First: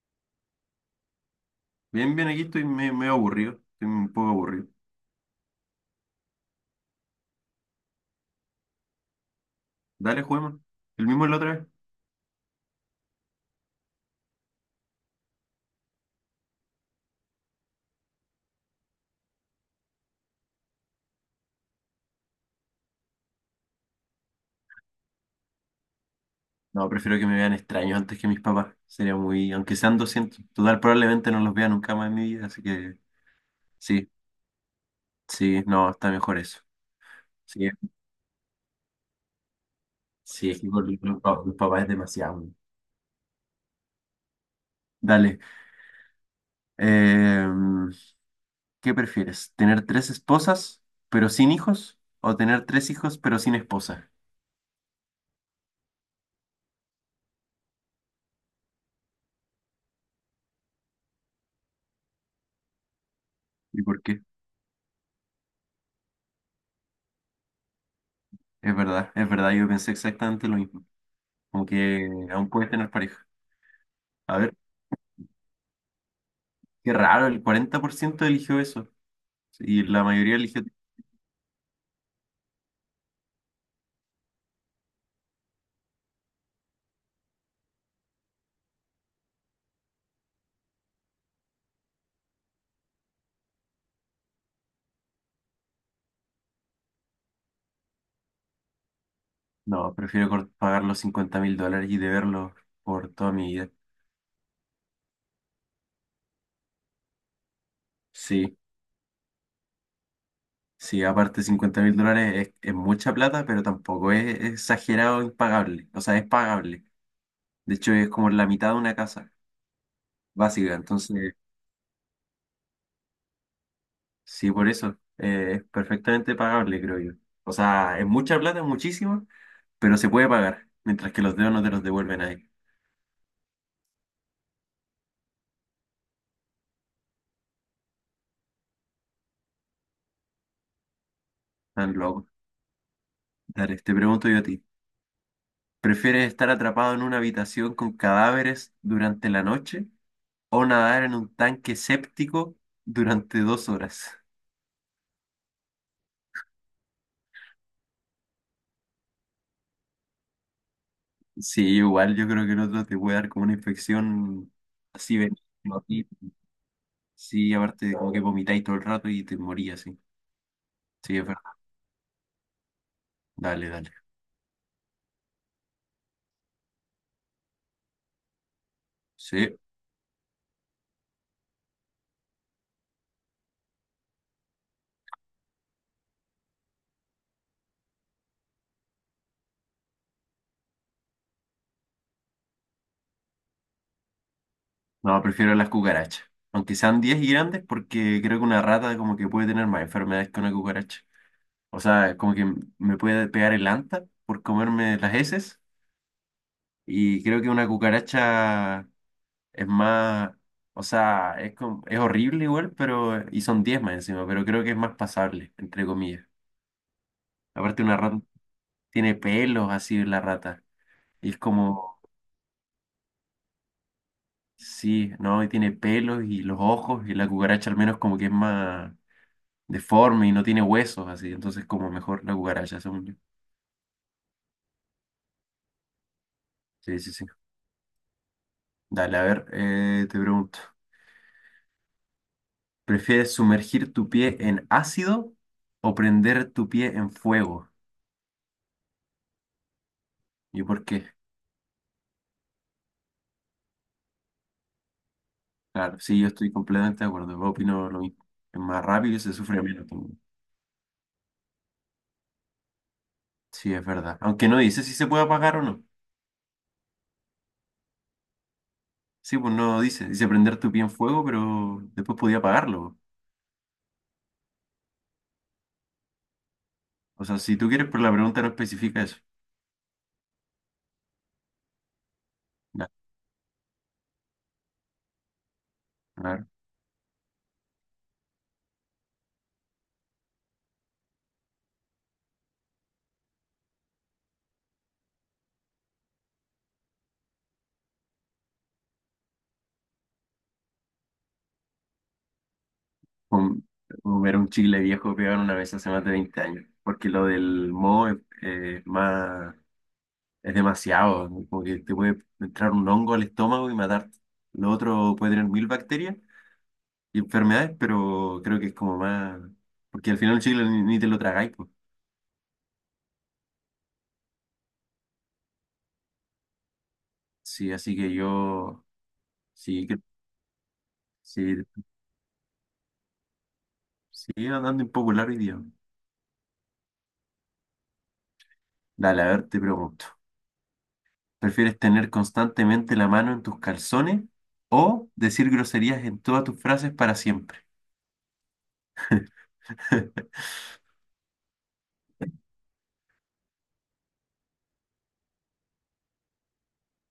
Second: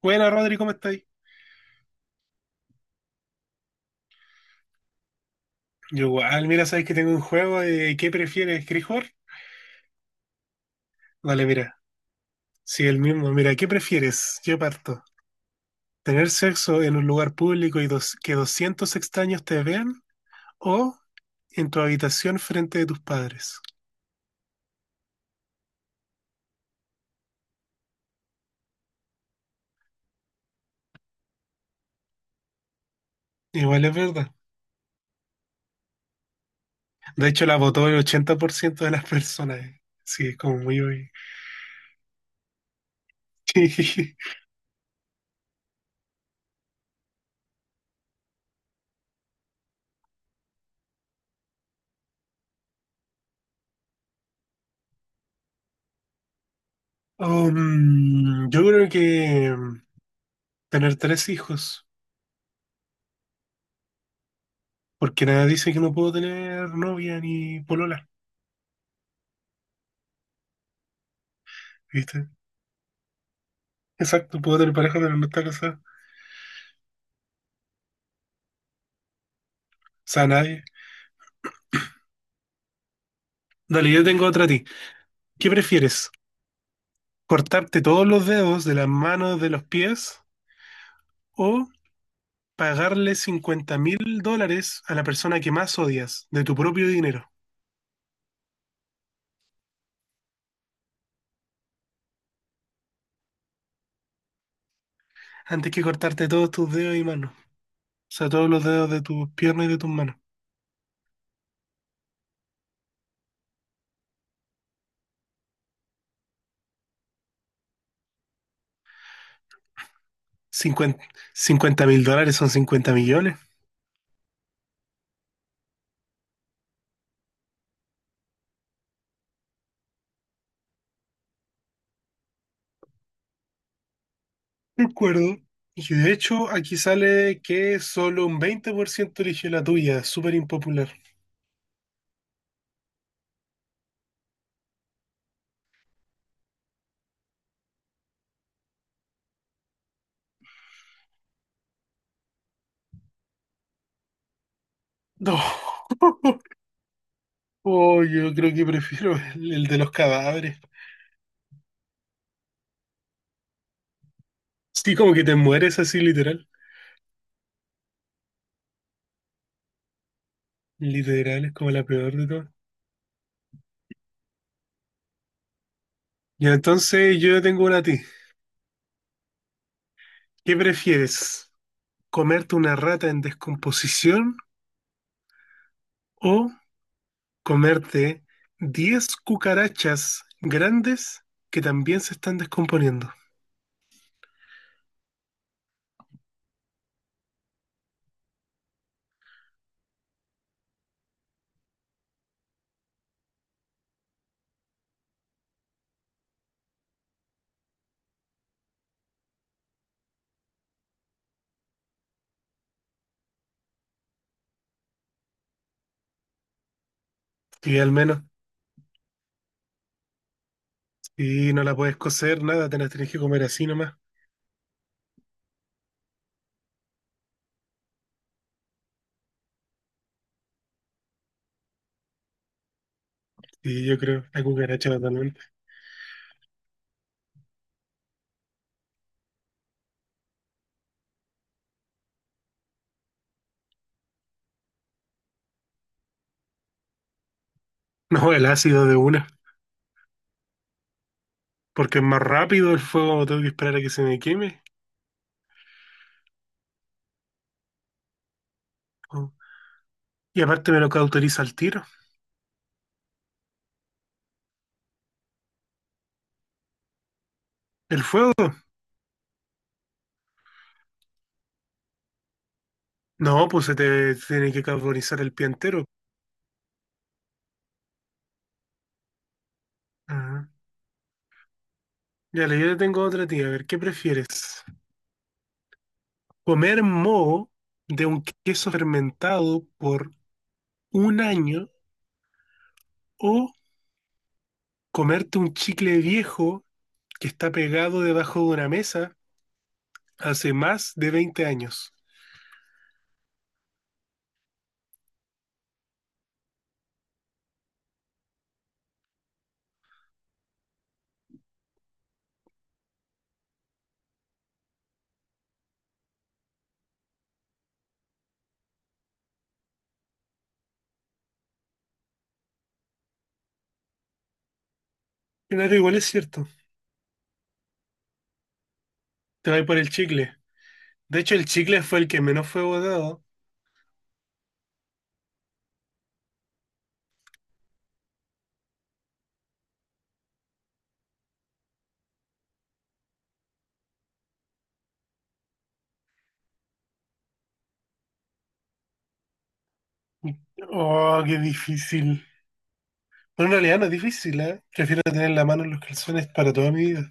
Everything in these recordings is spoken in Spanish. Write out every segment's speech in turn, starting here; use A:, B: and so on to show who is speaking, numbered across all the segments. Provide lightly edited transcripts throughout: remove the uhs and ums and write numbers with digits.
A: Buena, Rodri, ¿cómo estáis?
B: Bien, bien, aquí estoy medio aburrido. Estoy un poco aburrido.
A: Yo igual, mira, sabes que tengo un juego de ¿qué prefieres? ¿Querés jugar?
B: Dale, juguemos. ¿El mismo de la
A: Vale,
B: otra vez?
A: mira, sí, el mismo. Mira, ¿qué prefieres? Yo parto. ¿Tener sexo en un lugar público y 200 extraños te vean? ¿O en tu habitación frente de tus padres?
B: No, prefiero que me vean extraño antes que mis papás. Sería muy. Aunque sean 200. Total, probablemente no los vea nunca más en mi vida, así que.
A: Igual es
B: Sí,
A: verdad.
B: sí, no, está mejor eso.
A: De hecho, la
B: Sí,
A: votó el 80% de las personas. Sí, es
B: sí,
A: como
B: es que
A: muy...
B: con los, los papás es demasiado. Dale. eh, ¿Qué prefieres? ¿Tener tres esposas, pero sin hijos? ¿O tener tres hijos, pero sin esposa?
A: Yo creo que tener tres hijos,
B: ¿Y por qué?
A: porque nada dice que no puedo tener novia ni polola,
B: Es verdad, yo pensé exactamente lo mismo. Aunque
A: ¿viste?
B: aún puedes tener pareja. A
A: Exacto,
B: ver.
A: puedo tener pareja, pero no está casada.
B: Qué raro, el 40% eligió eso. Y
A: O
B: la
A: sea,
B: mayoría
A: nadie.
B: eligió.
A: Dale, yo tengo otra a ti. ¿Qué prefieres? ¿Cortarte todos los dedos de las manos, de los pies? ¿O pagarle $50.000 a la persona que más odias de tu propio dinero?
B: No, prefiero pagar los 50 mil dólares y deberlos por toda mi vida.
A: Antes que cortarte todos tus dedos y manos. O sea, todos
B: Sí,
A: los dedos de tus piernas y de tus manos.
B: sí, aparte 50 mil dólares es mucha plata, pero tampoco es exagerado impagable. O sea, es pagable. De hecho, es como la mitad de una casa básica. Entonces,
A: $50.000 son 50 millones.
B: sí, por eso es perfectamente pagable, creo yo. O sea, es mucha plata, muchísimo, pero se puede pagar. Mientras que los dedos no te los devuelven ahí.
A: De acuerdo. Y de hecho, aquí sale que solo un 20% eligió la tuya. Súper impopular.
B: Tan loco. Dale, te pregunto yo a ti. ¿Prefieres estar atrapado en una habitación con cadáveres durante la noche o nadar en un tanque séptico durante 2 horas?
A: No. Oh, yo creo que prefiero el de los cadáveres.
B: Sí, igual yo creo que el otro te puede dar como una infección
A: Sí, como
B: así
A: que te
B: benigna
A: mueres
B: a
A: así,
B: ti.
A: literal.
B: Sí, aparte como que vomitáis todo el rato y te morías, sí. Sí, es
A: Literal, es
B: verdad.
A: como la peor de todas.
B: Dale, dale.
A: Y entonces yo tengo una a ti.
B: Sí.
A: ¿Qué prefieres? ¿Comerte una rata en descomposición o comerte 10 cucarachas grandes que también se están descomponiendo?
B: No, prefiero las cucarachas. Aunque sean 10 y grandes, porque creo que una rata como que puede tener más enfermedades que una cucaracha. O sea, como que me puede pegar el anta por comerme las heces. Y creo que una cucaracha es más, o sea, es, es horrible igual, pero, y son 10 más encima, pero creo que es más pasable, entre comillas.
A: Y
B: Aparte
A: al
B: una rata
A: menos,
B: tiene pelos así la rata. Y es
A: si no la puedes
B: como,
A: cocer, nada, te las tienes que comer así nomás.
B: sí, ¿no? Y tiene pelos y los ojos, y la cucaracha al menos como que es más deforme y no tiene huesos así, entonces como mejor la cucaracha, según yo.
A: Y yo creo, la cucaracha totalmente.
B: Sí, sí, sí. Dale, a ver, te pregunto, ¿prefieres sumergir tu pie en ácido o prender tu pie en fuego?
A: No, el ácido de una.
B: ¿Y por qué?
A: Porque es más rápido el fuego, tengo que esperar a que se me queme.
B: Claro, sí, yo estoy completamente de acuerdo. Yo opino lo mismo. Es más rápido y
A: Oh.
B: se sufre menos también.
A: Y aparte me lo cauteriza el tiro.
B: Sí, es verdad. Aunque no dice si se puede apagar o no.
A: ¿El fuego?
B: Sí, pues no dice. Dice prender tu pie en fuego, pero después podía apagarlo.
A: No, pues se te tiene que cauterizar el pie entero.
B: O sea, si tú quieres, pero la pregunta no especifica eso.
A: Ajá. Ya le yo te
B: Ya,
A: tengo otra tía. A ver, ¿qué prefieres?
B: claro.
A: ¿Comer moho de un queso fermentado por un año o comerte un chicle viejo que está pegado debajo de una mesa hace más de 20 años?
B: Com- Comer un chile viejo pegado una vez hace más de 20 años. Porque lo del moho es más, es demasiado. ¿No? Como que te puede entrar un hongo al estómago y matarte. Lo otro puede tener mil bacterias y enfermedades, pero creo que es como más, porque al final el chicle ni te lo tragáis, pues.
A: Claro, igual es cierto.
B: Sí, así que yo,
A: Te vas por
B: sí,
A: el
B: que,
A: chicle. De hecho, el
B: sí,
A: chicle fue el que menos fue votado.
B: sí, andando impopular hoy día. Dale, a ver, te pregunto, ¿prefieres tener constantemente la mano en tus calzones o decir groserías en todas tus frases para siempre?
A: Oh, qué difícil. Pero en realidad no es difícil, ¿eh? Prefiero tener la mano en los calzones para toda mi vida.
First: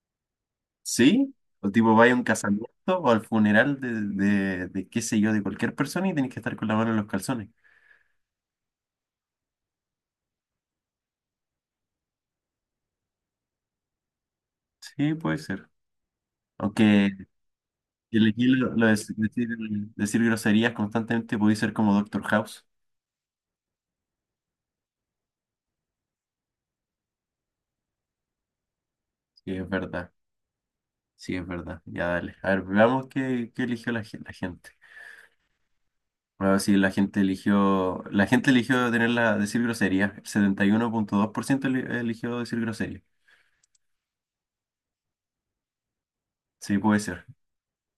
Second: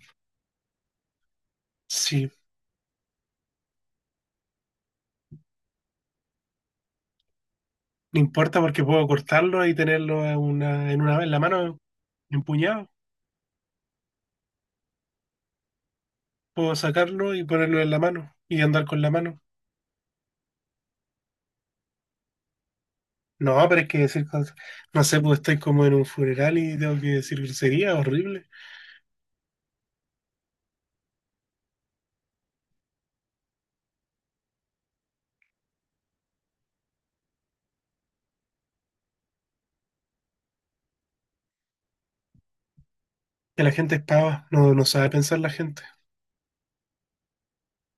B: ¿Sí? O tipo, vaya a un
A: Sí,
B: casamiento o al funeral de qué sé yo, de cualquier persona y tenés que estar con la mano en los calzones.
A: no importa porque puedo cortarlo y tenerlo en la mano, empuñado.
B: Sí, puede ser.
A: Puedo
B: Aunque
A: sacarlo y ponerlo en la
B: y
A: mano
B: elegir
A: y
B: lo,
A: andar
B: lo de
A: con la mano.
B: decir groserías constantemente puede ser como Doctor House.
A: No, pero es que decir cosas. No sé, pues estoy como en un funeral y tengo que decir grosería, horrible.
B: Sí, es verdad. Sí, es verdad. Ya dale. A ver, veamos qué eligió la gente. Bueno, sí, la gente eligió. La gente eligió tener decir groserías. El 71.2% eligió decir groserías.
A: Que la gente es pava, no, no sabe pensar la gente.
B: Sí, puede ser.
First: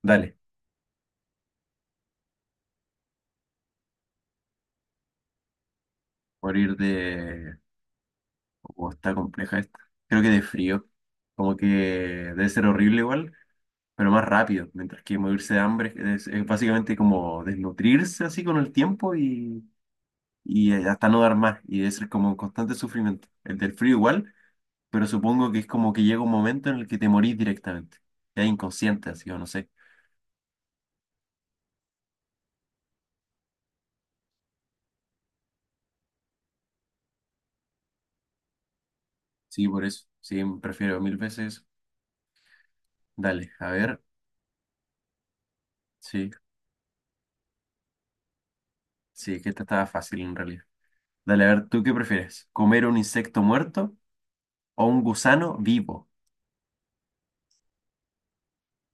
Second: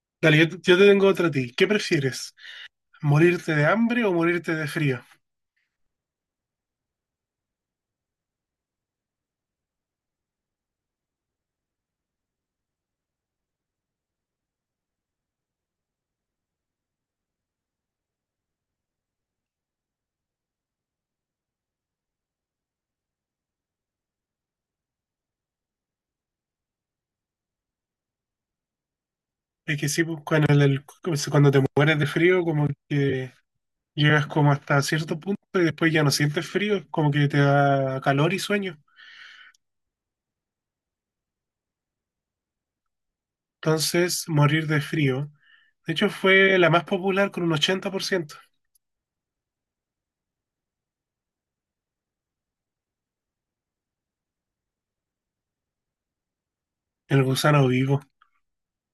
B: Dale.
A: Dale, yo te tengo otra a ti. ¿Qué prefieres? ¿Morirte de hambre o morirte de frío?
B: Por ir de. Oh, está compleja esta. Creo que de frío. Como que debe ser horrible igual. Pero más rápido, mientras que morirse de hambre es básicamente como desnutrirse así con el tiempo y hasta no dar más, y es como un constante sufrimiento. El del frío igual, pero supongo que es como que llega un momento en el que te morís directamente, ya inconsciente así o no sé.
A: Es que sí, pues cuando, cuando te mueres de frío, como que llegas como hasta cierto punto y después ya no sientes frío, es como que te da calor y sueño.
B: Sí, por eso, sí, prefiero mil veces eso. Dale, a ver,
A: Entonces, morir de frío. De hecho,
B: sí,
A: fue la más popular con un 80%.
B: sí, que esta estaba fácil en realidad. Dale, a ver, ¿tú qué prefieres? ¿Comer un insecto muerto o un gusano vivo?
A: El gusano vivo.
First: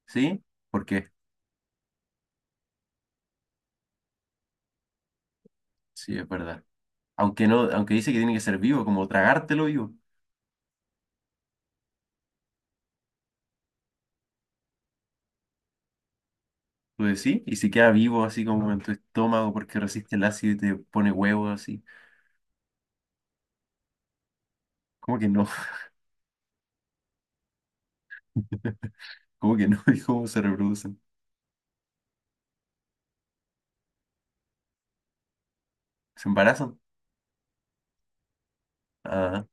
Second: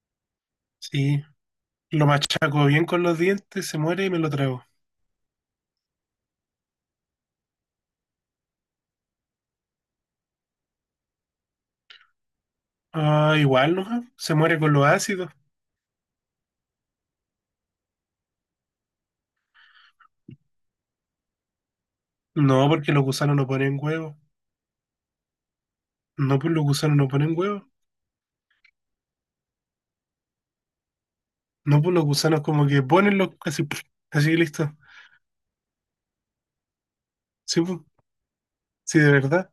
B: ¿Sí? ¿Por qué?
A: Sí, lo machaco bien con los dientes, se muere y me lo trago.
B: Sí, es verdad. Aunque no, aunque dice que tiene que ser vivo, como tragártelo vivo.
A: Ah, igual, ¿no? Se muere con los ácidos.
B: Tú decís, y si queda vivo así como en tu estómago porque resiste el ácido y te pone huevos así.
A: No, porque los gusanos no ponen huevos.
B: ¿Cómo que no?
A: No, pues los gusanos no ponen huevos.
B: ¿Cómo que no? ¿Y cómo se reproducen?
A: No, pues los gusanos como que ponen los... Así, así listo.
B: ¿Se embarazan?
A: Sí, pues, sí, de
B: Ah,
A: verdad.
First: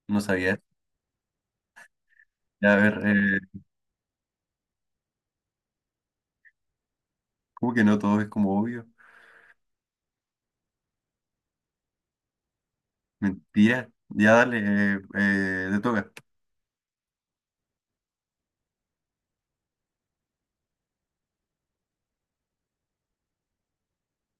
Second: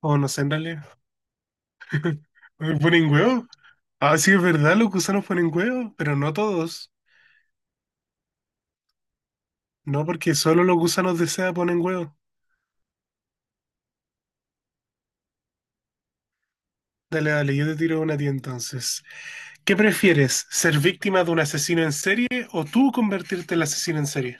A: O
B: no
A: no sé, en
B: sabía eso.
A: realidad.
B: Ya, a ver,
A: ¿Ponen huevos? Ah, sí, es verdad, los gusanos ponen huevos, pero no todos.
B: ¿cómo que no? Todo es como obvio.
A: No, porque solo los gusanos de seda ponen huevos.
B: Mentira. Ya dale, te toca.
A: Dale, dale, yo te tiro una a ti entonces. ¿Qué prefieres, ser víctima de un asesino en serie o tú convertirte en el asesino en serie?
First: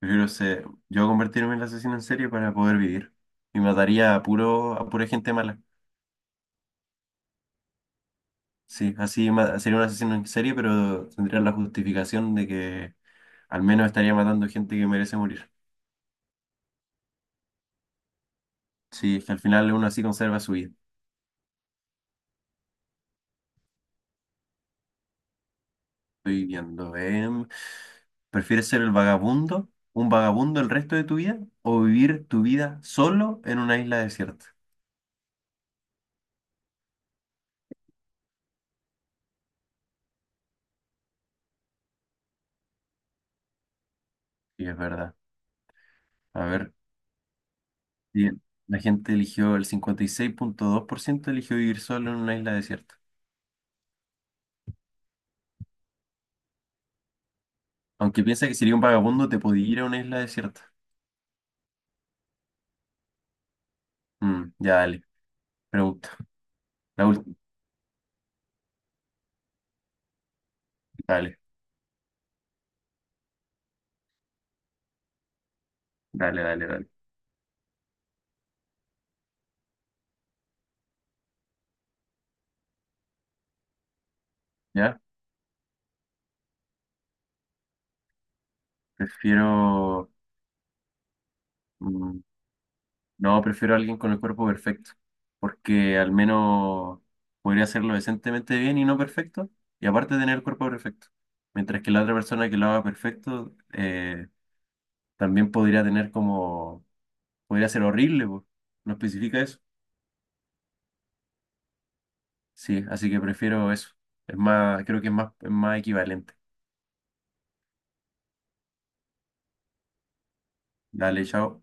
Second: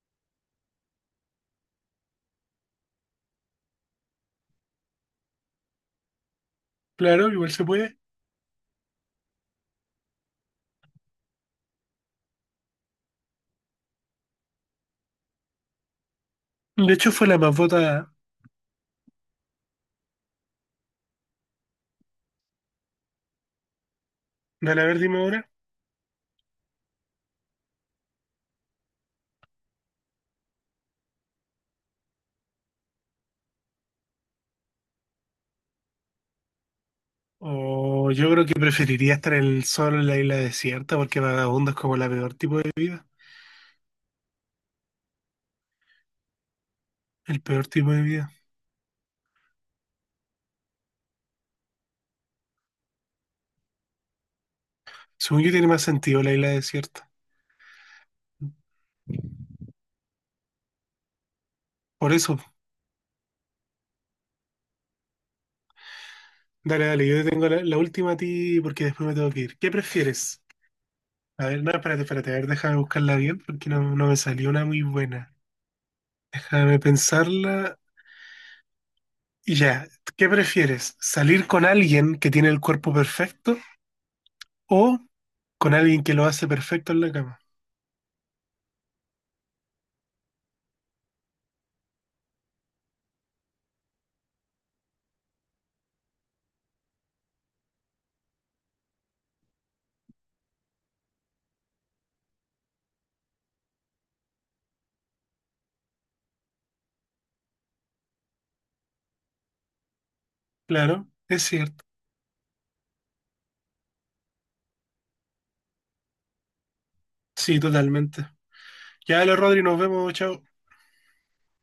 B: Prefiero ser, yo convertirme en asesino en serie para poder vivir. Y mataría a puro, a pura gente mala.
A: Claro, igual se puede.
B: Sí, así sería un asesino en serie, pero tendría la justificación de que al menos estaría matando gente que merece morir.
A: De hecho, fue la más votada.
B: Sí, es que al final uno así conserva su vida.
A: Dale, a ver, dime ahora.
B: Estoy viendo, ¿prefieres ser el vagabundo, un vagabundo el resto de tu vida, o vivir tu vida solo en una isla desierta?
A: O yo creo que preferiría estar en el sol en la isla desierta porque vagabundo es como la peor tipo de vida.
B: Sí, es verdad. A ver,
A: El peor tipo de vida.
B: bien. La gente eligió, el 56.2% eligió vivir solo en una isla desierta.
A: Según yo tiene más sentido la isla desierta.
B: Aunque piensa que sería un vagabundo, te podía ir a una isla desierta.
A: Por eso,
B: Mm, ya dale, pregunta.
A: dale, dale,
B: La
A: yo
B: última,
A: tengo la última a ti porque después me tengo que ir. ¿Qué prefieres?
B: dale.
A: A ver, no, espérate, espérate, a ver, déjame buscarla bien porque no, no me salió una muy buena.
B: Dale, dale,
A: Déjame
B: dale.
A: pensarla. Y ya, ¿qué prefieres? ¿Salir con alguien que tiene el cuerpo perfecto o
B: ¿Ya?
A: con alguien que lo hace perfecto en la cama?
B: Prefiero... mm, no, prefiero a alguien con el cuerpo perfecto, porque al menos podría hacerlo decentemente bien y no perfecto, y aparte tener el cuerpo perfecto. Mientras que la otra persona que lo haga perfecto, también podría tener como... Podría ser horrible, po. No especifica eso.
A: Claro, es cierto.
B: Sí, así que prefiero eso. Es más, creo que es más equivalente.
A: Sí, totalmente. Ya, lo Rodri, nos vemos, chao.
B: Dale, chao.